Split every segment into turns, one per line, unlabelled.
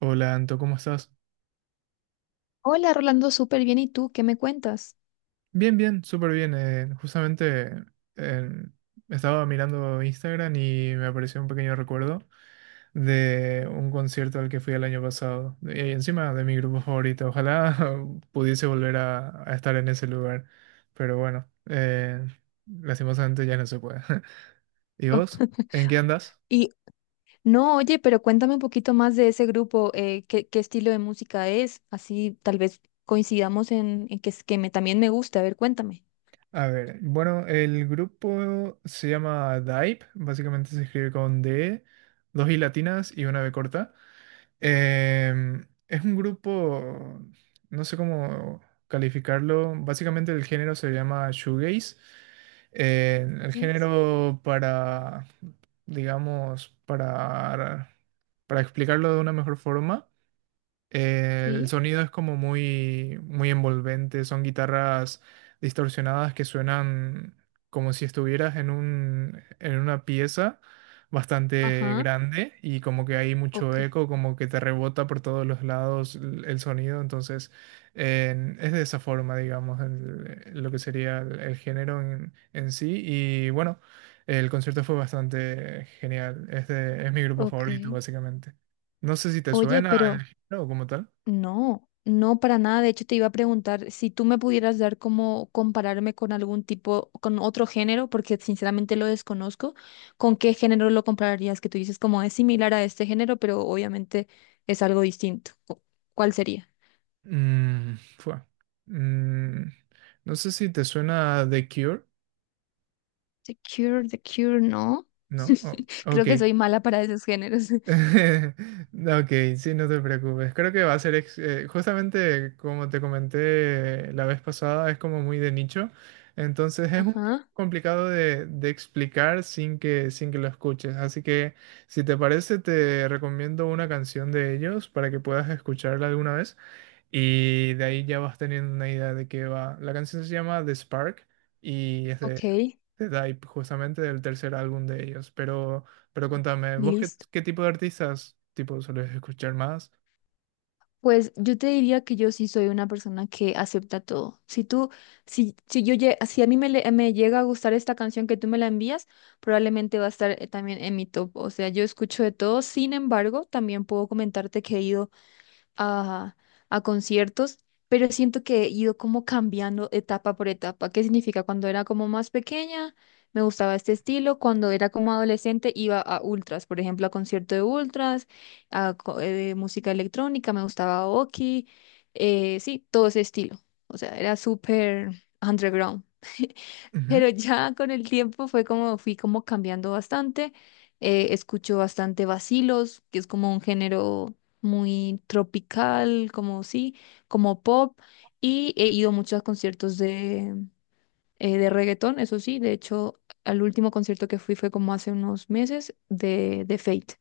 Hola Anto, ¿cómo estás?
Hola, Rolando, súper bien. ¿Y tú qué me cuentas?
Bien, bien, súper bien. Justamente eh, estaba mirando Instagram y me apareció un pequeño recuerdo de un concierto al que fui el año pasado. Y encima de mi grupo favorito. Ojalá pudiese volver a estar en ese lugar. Pero bueno, lastimosamente ya no se puede. ¿Y vos? ¿En qué andas?
Y no, oye, pero cuéntame un poquito más de ese grupo, qué, qué estilo de música es, así tal vez coincidamos en que, que me, también me guste. A ver, cuéntame.
A ver, bueno, el grupo se llama Dive. Básicamente se escribe con D, dos I latinas y una B corta. Es un grupo, no sé cómo calificarlo. Básicamente el género se llama shoegaze. El
¿Es?
género para, digamos, para explicarlo de una mejor forma. El
Sí.
sonido es como muy, muy envolvente, son guitarras distorsionadas que suenan como si estuvieras en un, en una pieza bastante
Ajá,
grande y como que hay mucho
ok,
eco, como que te rebota por todos los lados el sonido. Entonces es de esa forma, digamos, lo que sería el género en sí. Y bueno, el concierto fue bastante genial, es mi grupo
ok.
favorito básicamente. No sé si te
Oye, pero...
suena, no, como tal.
No, no para nada. De hecho, te iba a preguntar si tú me pudieras dar como compararme con algún tipo, con otro género, porque sinceramente lo desconozco. ¿Con qué género lo compararías? Que tú dices como es similar a este género, pero obviamente es algo distinto. ¿Cuál sería?
Mm, fue. Mm, no sé si te suena The Cure,
The Cure, The Cure, no.
¿no? Ok.
Creo que soy mala para esos géneros.
Ok, sí, no te preocupes. Creo que va a ser justamente como te comenté la vez pasada, es como muy de nicho. Entonces es un poco
Ajá,
complicado de explicar sin que, sin que lo escuches. Así que si te parece, te recomiendo una canción de ellos para que puedas escucharla alguna vez. Y de ahí ya vas teniendo una idea de qué va. La canción se llama The Spark y es
ok.
de Dive, justamente del tercer álbum de ellos. Pero contame, ¿vos qué,
Listo.
qué tipo de artistas tipo sueles escuchar más?
Pues yo te diría que yo sí soy una persona que acepta todo. Si yo, si a mí me llega a gustar esta canción que tú me la envías, probablemente va a estar también en mi top. O sea, yo escucho de todo. Sin embargo, también puedo comentarte que he ido a, a conciertos, pero siento que he ido como cambiando etapa por etapa. ¿Qué significa? Cuando era como más pequeña, me gustaba este estilo. Cuando era como adolescente, iba a ultras, por ejemplo, a concierto de ultras, música electrónica, me gustaba Oki, sí, todo ese estilo. O sea, era súper underground.
Ujú.
Pero ya con el tiempo fue como, fui como cambiando bastante. Escucho bastante vacilos, que es como un género muy tropical, como sí, como pop. Y he ido mucho a conciertos de reggaetón, eso sí. De hecho, al último concierto que fui fue como hace unos meses de Fate.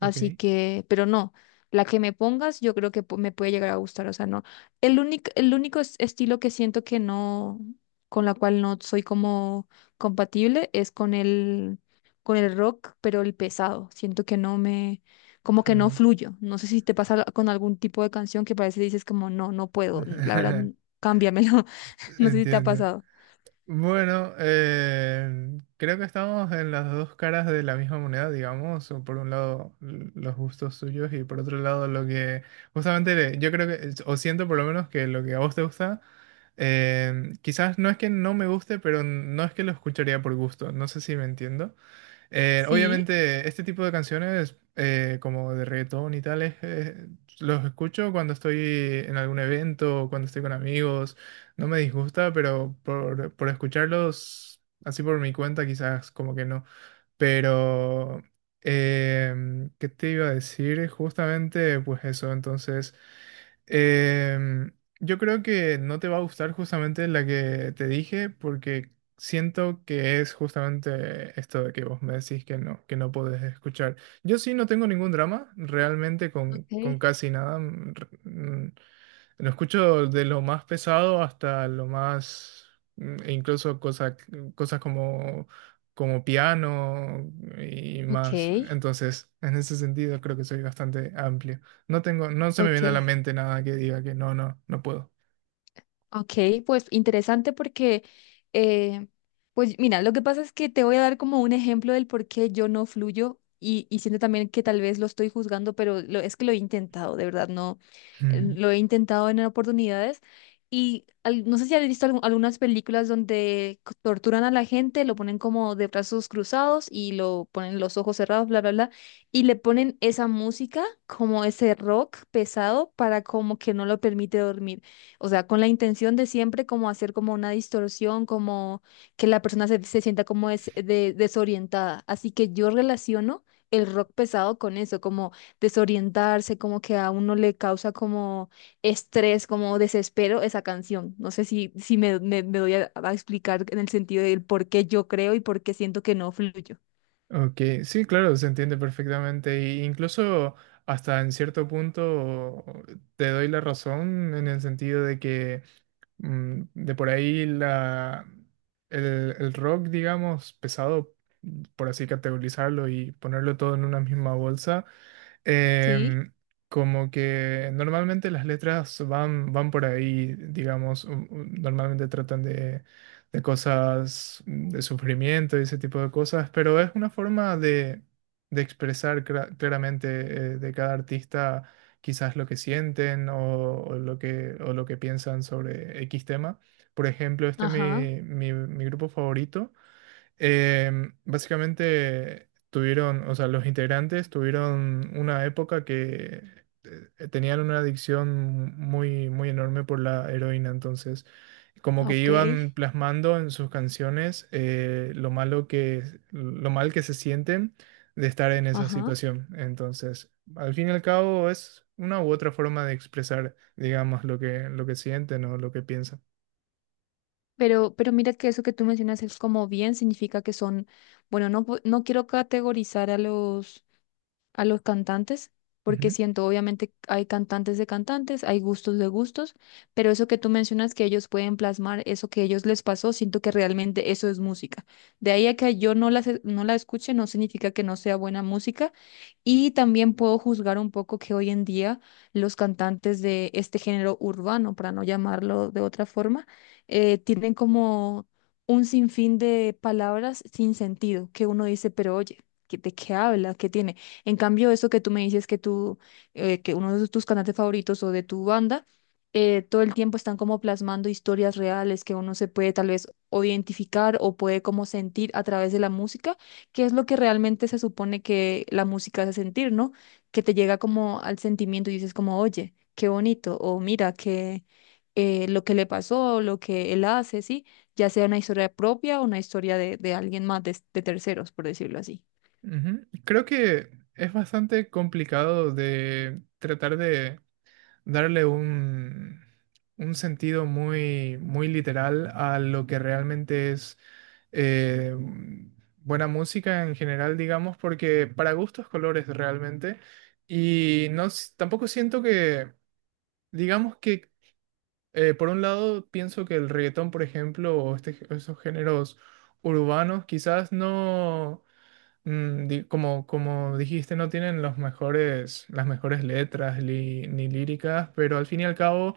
Ok.
Así que, pero no, la que me pongas yo creo que me puede llegar a gustar, o sea, no. El único estilo que siento que no, con la cual no soy como compatible es con con el rock, pero el pesado. Siento que no me, como que no
Ujú.
fluyo. No sé si te pasa con algún tipo de canción que parece dices como, no, no puedo, la verdad, cámbiamelo. No sé si te ha
Entiendo.
pasado.
Bueno, creo que estamos en las dos caras de la misma moneda, digamos, o por un lado los gustos suyos y por otro lado lo que justamente yo creo que, o siento por lo menos que lo que a vos te gusta, quizás no es que no me guste, pero no es que lo escucharía por gusto, no sé si me entiendo.
Sí,
Obviamente, este tipo de canciones, como de reggaetón y tales, los escucho cuando estoy en algún evento, o cuando estoy con amigos. No me disgusta, pero por escucharlos así por mi cuenta, quizás como que no. Pero, ¿qué te iba a decir? Justamente, pues eso. Entonces, em, yo creo que no te va a gustar justamente la que te dije, porque siento que es justamente esto de que vos me decís que no podés escuchar. Yo sí no tengo ningún drama, realmente
ok,
con casi nada. Lo escucho de lo más pesado hasta lo más, e incluso cosas, cosas como como piano y
ok,
más. Entonces, en ese sentido creo que soy bastante amplio. No tengo, no se me
ok.
viene a la mente nada que diga que no, no, no puedo.
Ok, pues interesante porque, eh, pues mira, lo que pasa es que te voy a dar como un ejemplo del por qué yo no fluyo y siento también que tal vez lo estoy juzgando, pero lo, es que lo he intentado, de verdad, no,
Ujú.
lo he intentado en oportunidades y no sé si has visto algunas películas donde torturan a la gente, lo ponen como de brazos cruzados y lo ponen los ojos cerrados, bla, bla, bla, y le ponen esa música como ese rock pesado para como que no lo permite dormir. O sea, con la intención de siempre como hacer como una distorsión, como que la persona se, se sienta como desorientada. Así que yo relaciono el rock pesado con eso, como desorientarse, como que a uno le causa como estrés, como desespero esa canción. No sé si, si me doy a explicar en el sentido del por qué yo creo y por qué siento que no fluyo.
Ok, sí, claro, se entiende perfectamente. E incluso hasta en cierto punto te doy la razón en el sentido de que de por ahí la, el rock, digamos, pesado, por así categorizarlo y ponerlo todo en una misma bolsa,
¿Sí?
em, como que normalmente las letras van, van por ahí, digamos, normalmente tratan de cosas de sufrimiento y ese tipo de cosas, pero es una forma de expresar claramente de cada artista quizás lo que sienten o lo que piensan sobre X tema. Por ejemplo, este
Ajá,
mi grupo favorito eh, básicamente tuvieron, o sea, los integrantes tuvieron una época que tenían una adicción muy, muy enorme por la heroína. Entonces como que
ok,
iban plasmando en sus canciones lo malo que, lo mal que se sienten de estar en esa
ajá.
situación. Entonces, al fin y al cabo es una u otra forma de expresar, digamos, lo que sienten o lo que piensan.
Pero mira que eso que tú mencionas es como bien significa que son, bueno, no, no quiero categorizar a a los cantantes, porque siento, obviamente, hay cantantes de cantantes, hay gustos de gustos, pero eso que tú mencionas que ellos pueden plasmar, eso que ellos les pasó, siento que realmente eso es música. De ahí a que yo no no la escuche, no significa que no sea buena música. Y también puedo juzgar un poco que hoy en día los cantantes de este género urbano, para no llamarlo de otra forma, tienen como un sinfín de palabras sin sentido, que uno dice, pero oye, ¿qué- ¿de qué habla? ¿Qué tiene? En cambio, eso que tú me dices que tú, que uno de tus cantantes favoritos o de tu banda, todo el tiempo están como plasmando historias reales que uno se puede tal vez o identificar o puede como sentir a través de la música, que es lo que realmente se supone que la música hace sentir, ¿no? Que te llega como al sentimiento y dices como, oye, qué bonito, o mira, que lo que le pasó, lo que él hace, ¿sí? Ya sea una historia propia o una historia de alguien más, de terceros, por decirlo así.
Ujú. Creo que es bastante complicado de tratar de darle un sentido muy, muy literal a lo que realmente es eh, buena música en general, digamos, porque para gustos colores realmente. Y no, tampoco siento que, digamos que, por un lado, pienso que el reggaetón, por ejemplo, o este, esos géneros urbanos, quizás no como, como dijiste, no tienen los mejores, las mejores letras ni líricas, pero al fin y al cabo,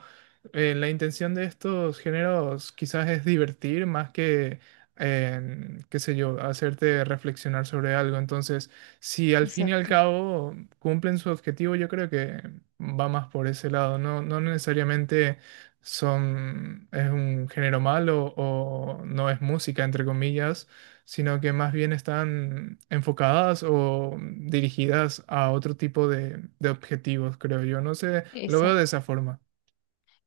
la intención de estos géneros quizás es divertir más que, qué sé yo, hacerte reflexionar sobre algo. Entonces, si al fin y al
Exacto,
cabo cumplen su objetivo, yo creo que va más por ese lado. No, no necesariamente son, es un género malo o no es música, entre comillas, sino que más bien están enfocadas o dirigidas a otro tipo de objetivos, creo yo. No sé, lo veo de
exacto.
esa forma.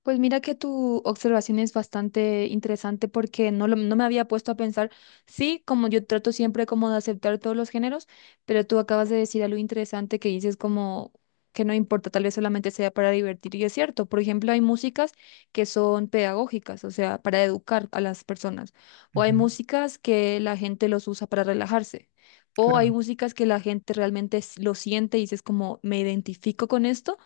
Pues mira que tu observación es bastante interesante porque no, no me había puesto a pensar, sí, como yo trato siempre como de aceptar todos los géneros, pero tú acabas de decir algo interesante que dices como que no importa, tal vez solamente sea para divertir y es cierto. Por ejemplo, hay músicas que son pedagógicas, o sea, para educar a las personas, o hay
Ujú,
músicas que la gente los usa para relajarse. O hay
claro.
músicas que la gente realmente lo siente y dices como me identifico con esto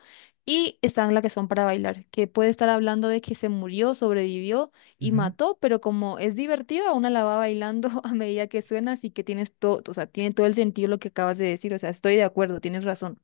y están las que son para bailar, que puede estar hablando de que se murió, sobrevivió y
Ujú.
mató, pero como es divertida, una la va bailando a medida que suena, así que tienes todo, o sea, tiene todo el sentido lo que acabas de decir, o sea, estoy de acuerdo, tienes razón.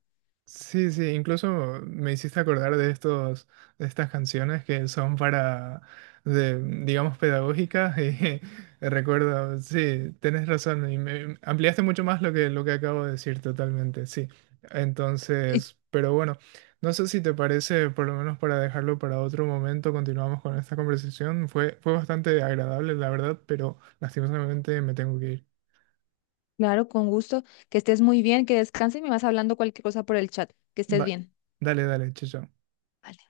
Sí, sí, incluso me hiciste acordar de estos, de estas canciones que son para, de, digamos, pedagógicas y recuerdo, sí, tenés razón y me ampliaste mucho más lo que acabo de decir totalmente, sí. Entonces, pero bueno, no sé si te parece, por lo menos para dejarlo para otro momento, continuamos con esta conversación. Fue, fue bastante agradable, la verdad, pero lastimosamente me tengo que ir.
Claro, con gusto, que estés muy bien, que descanses y me vas hablando cualquier cosa por el chat, que estés
Va-
bien.
Dale, dale, chao. Chao.
Vale.